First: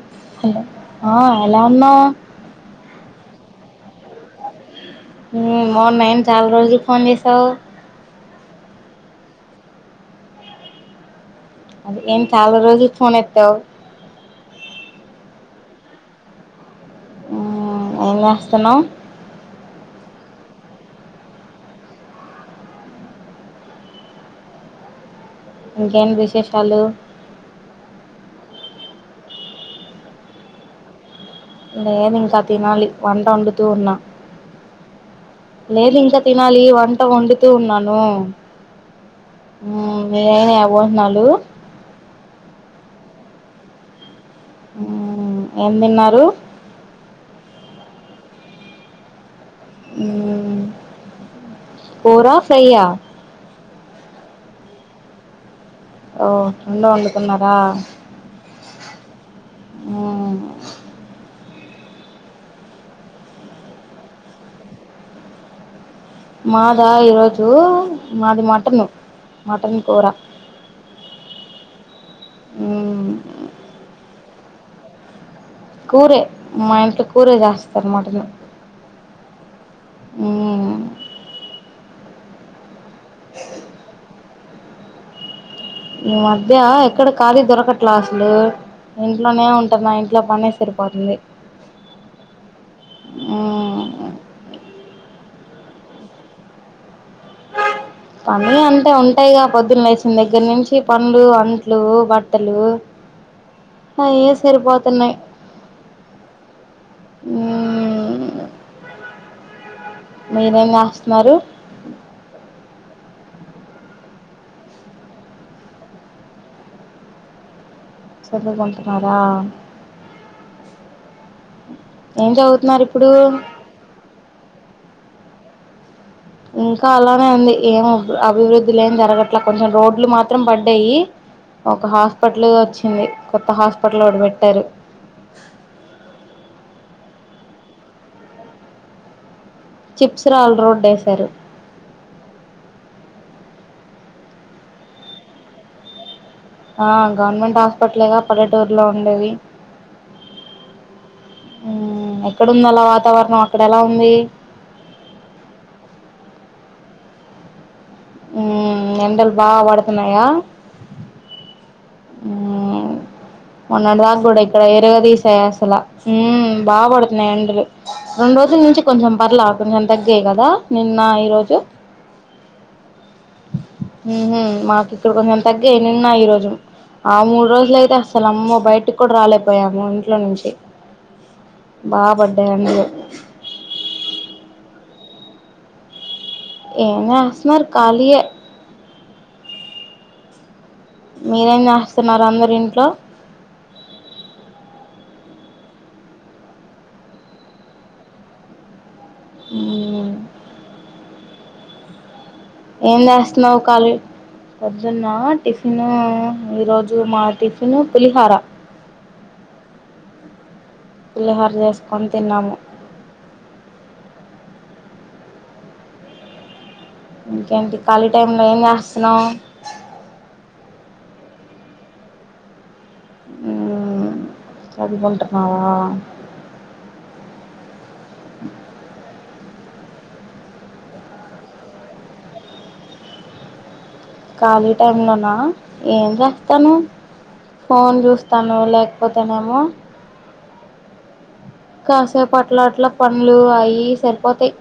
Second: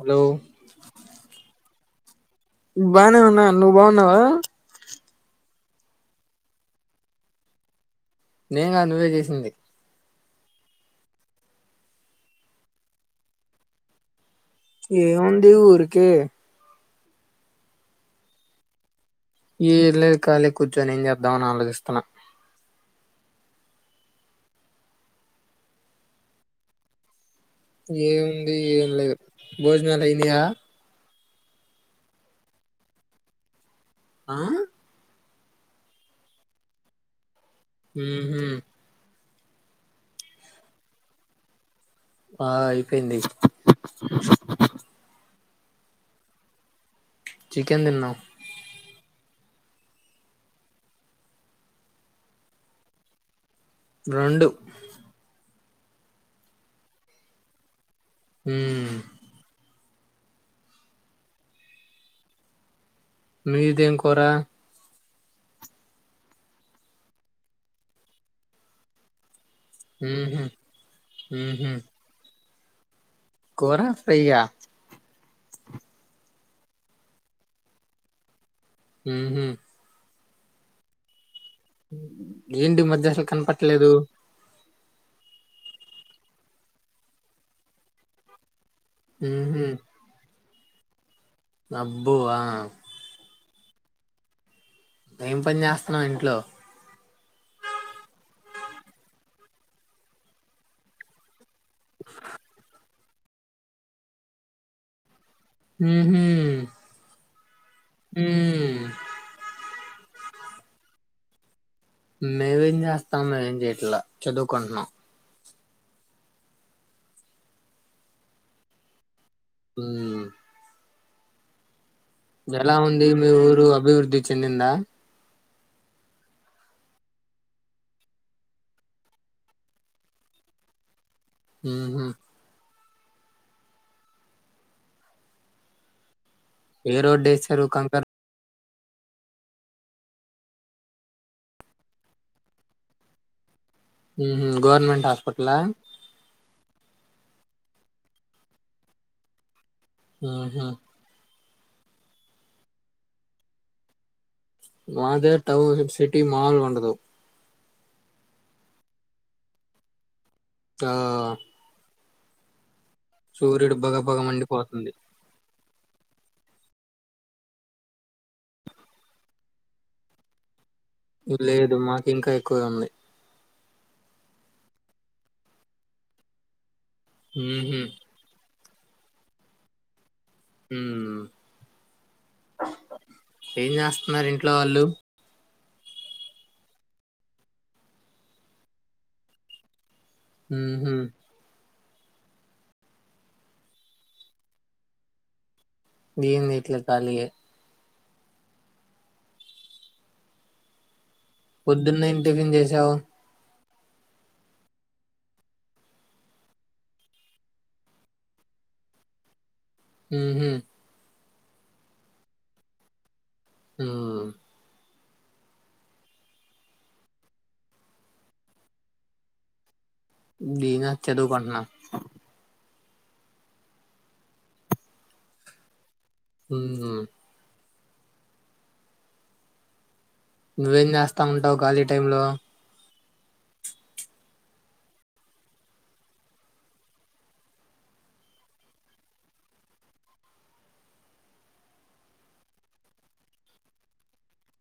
Hello hello బానే ఉన్నా నువ్వు బావున్నావా హ్మ్ బావున్నా ఏమీ చాలా రోజులకి ఫోన్ చేసావ్ నేంగాదు నువ్వే చేసింది అద చాలా రోజులకి ఫోన్ ఎత్తవ్ ఏముంది ఊరికే హ్మ్ ఏంజేస్తన్నావ్ ఈ ఇళ్ల కాలే కూర్చొని ఏం చేద్దామని ఆలోచిస్తున్నా ఇంకేంటి విశేషాలు ఏముంది ఏం లేదు భోజనాలు అయినాయా లేదు ఇంకా తినాలి వంట వండుతూ ఉన్నా ఆ లేేలి ఇంకా తినాలి వంట వండు తూ ఉన్నాను ఉహు మీరైనా ఎవ్వోంటున్నాలు ఆ అయిపోయింది హ్మ్ ఏమ్ తిన్నారు చికెన్ దిన్నాం కూరా ఫ్రైయా రెండు ఓ రెండు వండుతున్నారా ఉ ఆ మీదేం కూర మాద ఈరోజు మాది మటను మటన్ కూర హ్మ్ హు హ్మ్ హు హ్మ్ కోర ఫ్రైయ్యా కూరే మా ఇంట్లో కూరే చేస్తారు మటను హ్మ్ హు హ్మ్ ఏంటి మ [unintelligible] కనపట్టలేదు మధ్య ఎక్కడ ఖాళీ దొరకట్లా అసలు ఇంట్లోనే ఉంటన్న ఇంట్లో పనే సరు నబ్వా ఆ ఏం పని జేస్తన్నావ్ ఇంట్లో పని అంటే ఉంటాయిగా పొద్దున లేేసిన దగ్గర నుంచి పంలు అంత లు బట్టలు అఏ సరిపపోతున్నాయ్ మ్మ్ ఉహూ మీరేం రాస్తున్నారు మేవేం జేస్తాము మేమేం జెయట్లా చదువుకుంటున్నాం చదుకొంటన్నారా ఉ ఏం ఎలా చదువుతున్నారు ఉంది ఇప్పుడు మీ ఊరు అభివృద్ధి చెందింద ఇంకా అలానే అంది ఏం అభివృద్ధి లేమ్ జరగట్లే కొంచెం రోడ్లు మాత్రం పడ్డాయి ఒక మ్మ్ హాస్పిట్ల వచ్చి కొత్త హాస్పిటల్ ఒగటి పెట్టారు ఏ రోడ్డేసారూ కంకర్ చిప్స్ రాాల రోడ్ వసారు గవర్నమెంట్ హాస్పిటల్ ఆ గవర్నమెంట్ హాస్పిటల్గా పల్లెటూరులో ఉండేవి ఆహా ఉ ఎక్కడంద అలా వాతావరణం అక్కడ ఎలా ఉంది మాదే డౌన్ సిటీ మముల్ వండదు ఎండలు బాగా పడుతున్నాయా ఆ హ్మ్ సూర్యుడు మొన్నటి దాక బగబగ కూడా ఇక్కడ మండిపోతుంది ఇరగదీసాయసలా హ్మ్ బా పడుతున్నాయి ఎండలు రెండు రోజుల నుంచి కొంచెం పర్లా కొంచెం తగ్గాయి కదా నిన్న ఈరోజు లేదు మాకింకా ఎక్కువే ఉంది మాకు ఇక్కడ కొంచెం తగ్గగా నిన్నా ఈ రోజు ఆ మూడు మ్మ్ రోజలయితే అసలమ్మో బైట్ కూడా రాలే పోయాము పడ్డాయి అందులో ఏం చేస్తున్నారు ఇంట్లో వాళ్ళు ఏం జెస్తన్నరు కాళియే మ్మ్ మీరేం స్తున్నారు అందరు ఇంట్లో దీన్ ట్ల కాలియే హ్మ్ పొద్దున్నే ఏం చేస్తున్నావ్ ఖాళీ పొద్దున్న టిఫిన్ ఈరోజు మా టిఫిన్ పులిహార ఊహూ పులిహార చేసుకొని తిన్నాము హ్మ్ ఇంకేంటి ఖాళీ టైంలో ఏం చేస్తున్నావు దీనా చదువుకుంటున్నా మ్ అది పంటన్నావా మ్ హ నువ్వేం చేస్తా ఉంటావు ఖాళీ టైమ్లో ఖాళీ టైలోనా ఏం చేస్తాను ఫోన్ చూస్తాను లేకపోతేనేమో కాసేపు అట్లా అట్ల పంలు అయి సరిపోతాయి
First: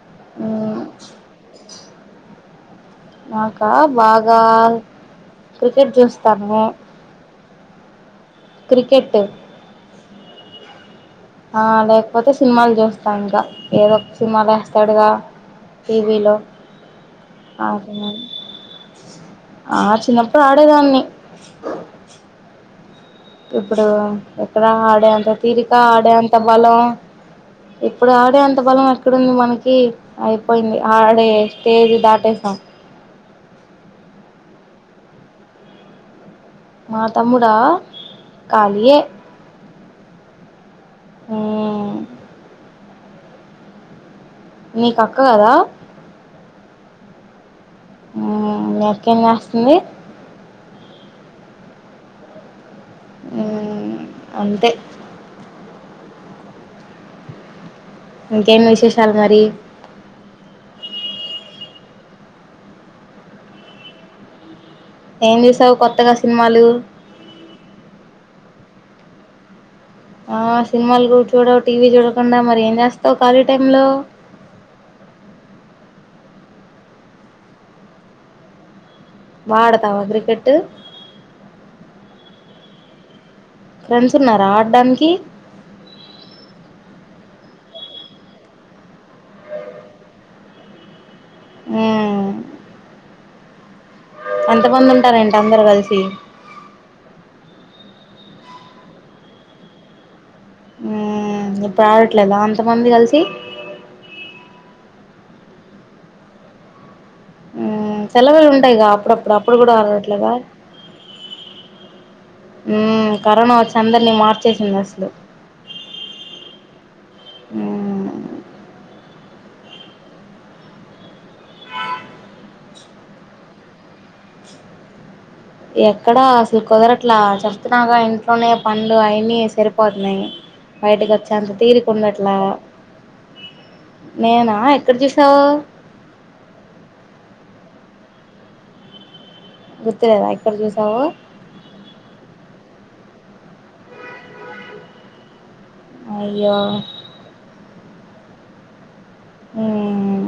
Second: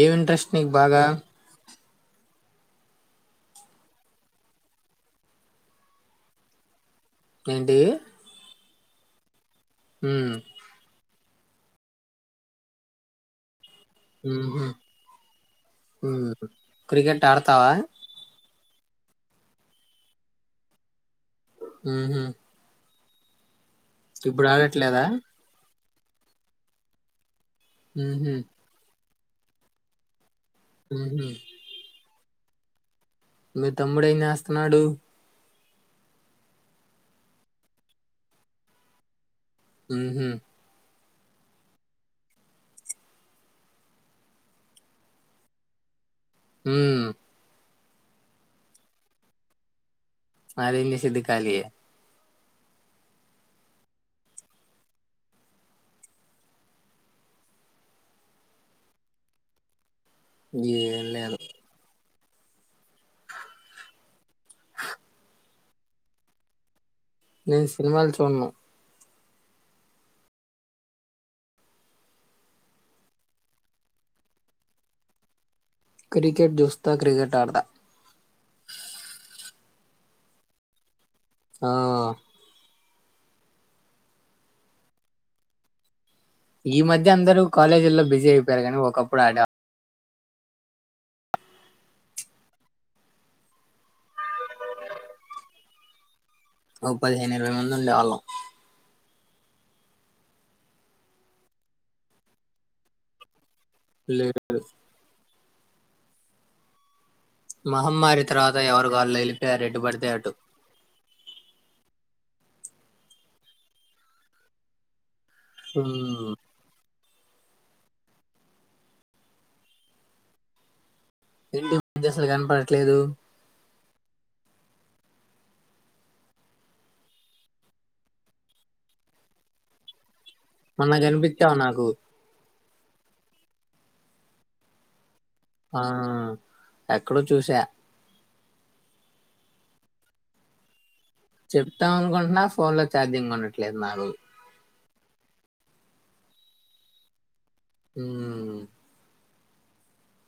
ఏమి ఇంట్రెస్ట్ నీకు మ్మ్ బాగా నాకా బాగా క్రికెట్ చూస్తాము ఎంటి క్రికెట్ మ్ ఆ లేకపోతే సినిమాలు చూస్తా ఇంకా ఏదో ఒక సినిమాలు ఉహు వేస్తాడుగా ఉమ్ టీవీలో క్రికెట్ ఆడతావా అన్నా ఆ చిన్నప్పుడు ఆడేదాన్ని మ్ హ ఇప్పుడు ఎక్కడ ఆడట్లేదా ఆడే అంత తీరి కా ఆడే అంత బలం ఇప్పుడు ఉహు ఆవిడే అంత బలం వ క్కడుంది మనకి అయి పోయింది ఉహు ఆడే స్టేజ్ దాట్ వస్తా మీ తమ్ముడు ఏం చేస్తన్నాడు మా తమ్ముడా ఖాళియే ఉహుమ్ ఆమ్ నీకు అక్క కదా మ్ నకేం చేస్తుంది నాలన్ సిద్ధకాలయే మ్ అంతే ఇంకేనా విశేషాల మరి ఏం లేదు ఏం చూసావు కొత్తగా సినిమాలు నేను సినిమాలు చూను ఆ సినిమాలు కూడా చూడవు టీ వీ చూడకుండా మరి ఏం చేస్తావు ఖాళీ టైమ్ లో క్రికెట్ జుస్తా క్రికెట్ ఆడత వాడతావా క్రికెటు ఆ ఫ్రెండ్స్ ఉన్నారా ఆడ్డడానికి ఈ మధ్య అందరూ కాలేజీల్లో బిజీ అయిపోయారు కానీ ఒకప్పుడు ఆడ హమ్ ఎంతమంది ఉంటారు ఎంటి అందరు కలిసి ఒక పదిహేను ఇరవై మంది ఉండేవాళ్ళం ఉమ్ ఇప్పుడు ఆడట్లేదా అంత మంది కలిసి లేరు ఎవరు మ్మ్ మహమ్మారి సెలవులు తర్వాత ఉంటాయిగా ఎవరుకు వాళ్ళు అప్పుడప్పుడు అప్పుడు వెళ్లిపోయారు కూడా ఏటు పడితే అటు ఆడట్లేదా ఉమ్ కరోనా వచ్చి అందరినీ మార్చేసింది అసలు ఆమ్ ఆమ్ ఏంటి ఈ మధ్య అసలు కనపడుట పట్లేదు ఎక్కడా అసలు కుదరట్లా చెప్తున్నాగా ఇంట్లోనే పనులు అయిన్ని సరిపోతున్నాయి మొన్న బయటికి వచ్చాంత కనిపించావు నాకు తీరికుండట్లా నేనా ఎక్కడ చూసి ఆ ఎక్కడో చూసా గుర్తులేదా ఎక్కడ చూశావో చెప్తాం అనుకుంటున్నా ఫోన్ లో ఛార్జింగ్ ఉండట్లేదు నాకు అయ్యో హమ్ అమ్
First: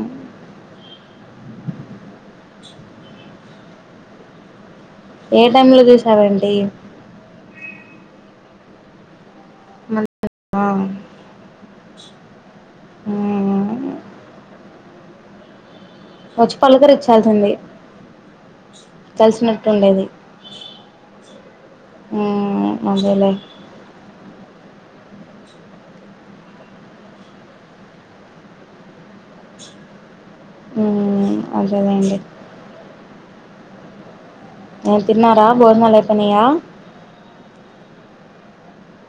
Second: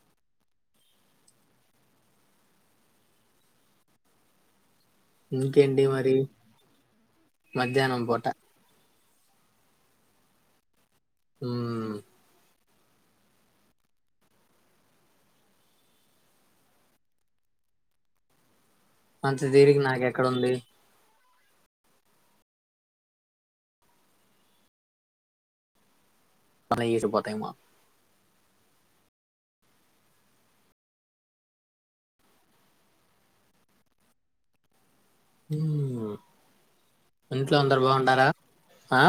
ఏ టైమ్ లో ఇంకేంటి మరి చూశావేంటి మధ్యాహ్నం పోటా మళ్ళి వా హమ్ అమ్ వచ్చి పలుకరిచ్చాల్సింది అంత తిరిగి నాకెక్కడ ఉంది. హ్మ్ అదేలే [unintelligible] ఉమ్ అవుసెలెండి ఏం తిన్నారా భోజనాలు హ్మ్, అయిపోయినియా ఇంట్లో అందరు బాగుంటారా ఆ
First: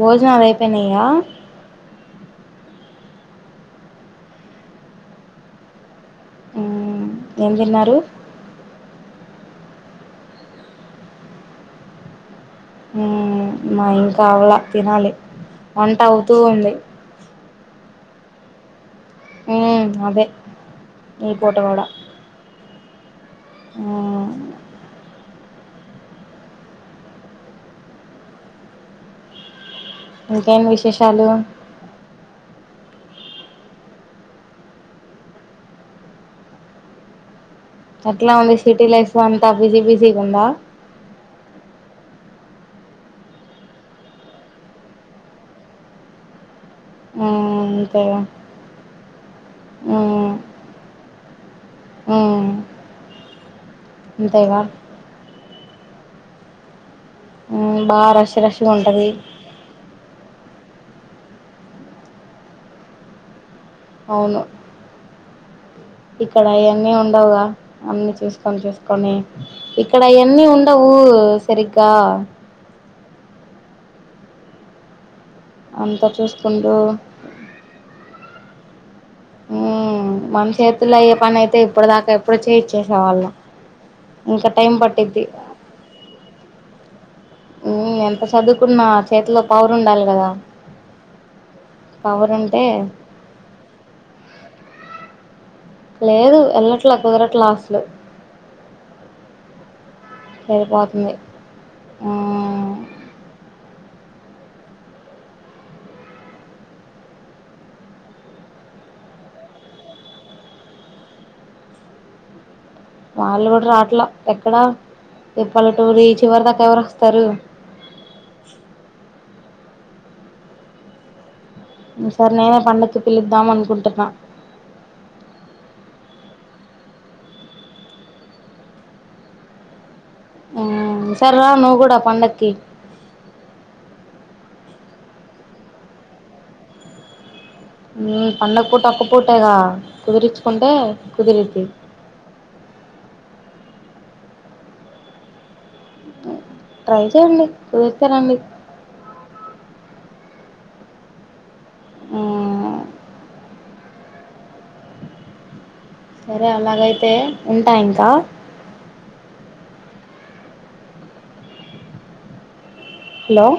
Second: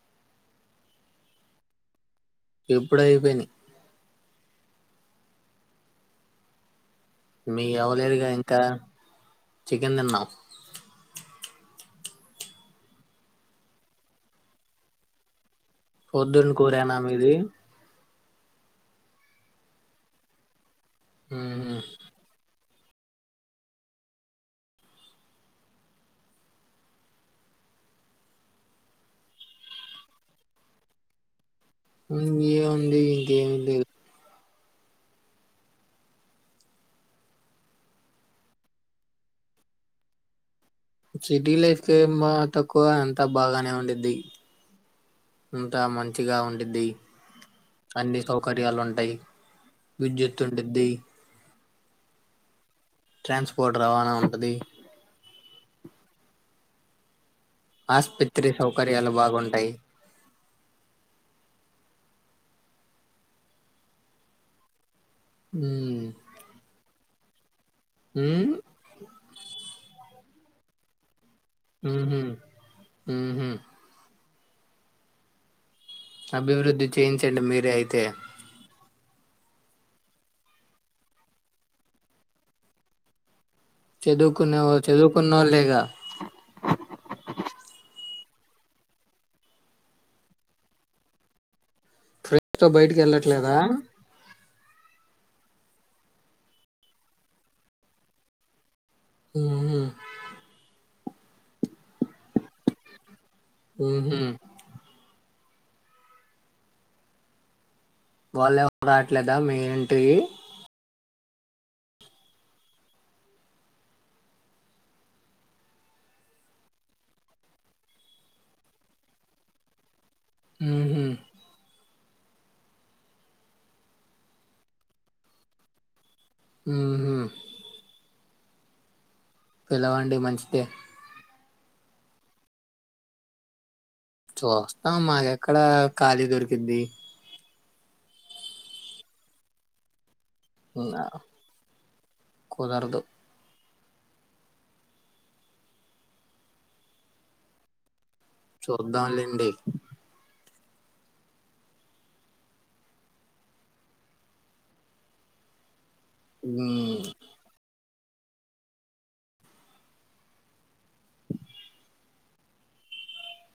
భోజనాలు అయిపోయినాయి ఇక ఎప్పుడో అయి పోయిన్నాయి మ్మ్ ఏం మీ తిన్నారు అవ్వలేదుగా ఇంకా ఎం తిన్నావ్ ఉమ్ మాది ఇంకా అవాలా తినాలి వంట అవుతూ పొద్దున ఉంది కూరెనా మీది ఉమ్ అదే ఈ పూట హ్మ్, కూడా ఆ ఇంకేం విశేషాలు ఇంకోమ్ ఉంది ఇంకేం లేదు. ఏట్లా ఉంది సిటీ లైఫ్ అంతా బిజీ బిజీ ఉందా సిటీ లైఫ్ ఏ మా తక్కువ అంత బాగానే ఉండిద్ది. అంత మంచిగా ఉండి మ్మ్ అంతేగా అన్ని సౌకర్యాలు ఉంటాయి. విద్యుత్ ఉంటుద్ది. హ్మ్ ట్రాన్స్పోర్ట్ రవాణా ఉంటది మ్మ్ బాగా రష్ ఆస్పత్రి రష్గా ఉంటది సౌకర్యాలు బాగుంటాయి అవును ఉమ్ ఇక్కడ అయన్నీ ఉన్ డవు గా అన్ని ఉమ్ చూసుకొని చూసుకొని ఇక్కడ అయ అన్నీ ఉండవు స్ హ్మ్ హ్మ్ అంతా చూసుకుంటూ అభివృద్ధి చేయించండి మీరే అయితే మ్ మన చేతుల్లో అయ్యే పని అయితే ఇప్పుడ్ దాకా ఎప్పుడో చేయించే వాళ్లం చదువుకునేవాల్ చదువుకున్నళ్లేగా అ చదువుకున్న చేతిలో పవర్ ఉండాలి కదా పవర్ ఫ్రెండ్స్ ఉంటే తో బయటికి వెళ్ళట్లేదా లేదు వెల్లట్లా కుదరట్లా అసలు ఉహు సరిపోతాంది హ్మ్ హ్మ్ హు వాళ్ళేఎవ్ రావట్లేదా మీ ఇంటికి వాళ్ళు కూడా రాట్లా ఎక్కడా ఈ పల్లెటూరు చివరి దాకా ఎవరు వస్తారు. హ్మ్ హు మ్ సర్ నేనే పండకి పిలుద్దాం అనుకుంటున్నా హ్మ్ హు పిలవన్ అండి మంచిదే ఉమ్ ఈసారి రా నువ్ కూడా పండక్కి చూస్తాం మాకెక్కడ ఖాళీ దొరికిద్ది మ్మ్ పండగ పూట ఒక్క పూటేగా కుదిర్ంచుకుంటే కుదిరిది కుదరదు ట్రై చేయండి కుదిర్ చూద్దాం లెండి ఆహ్ సరే ఉమ్, అలాగైతే ఉంటా ఇం దా హలో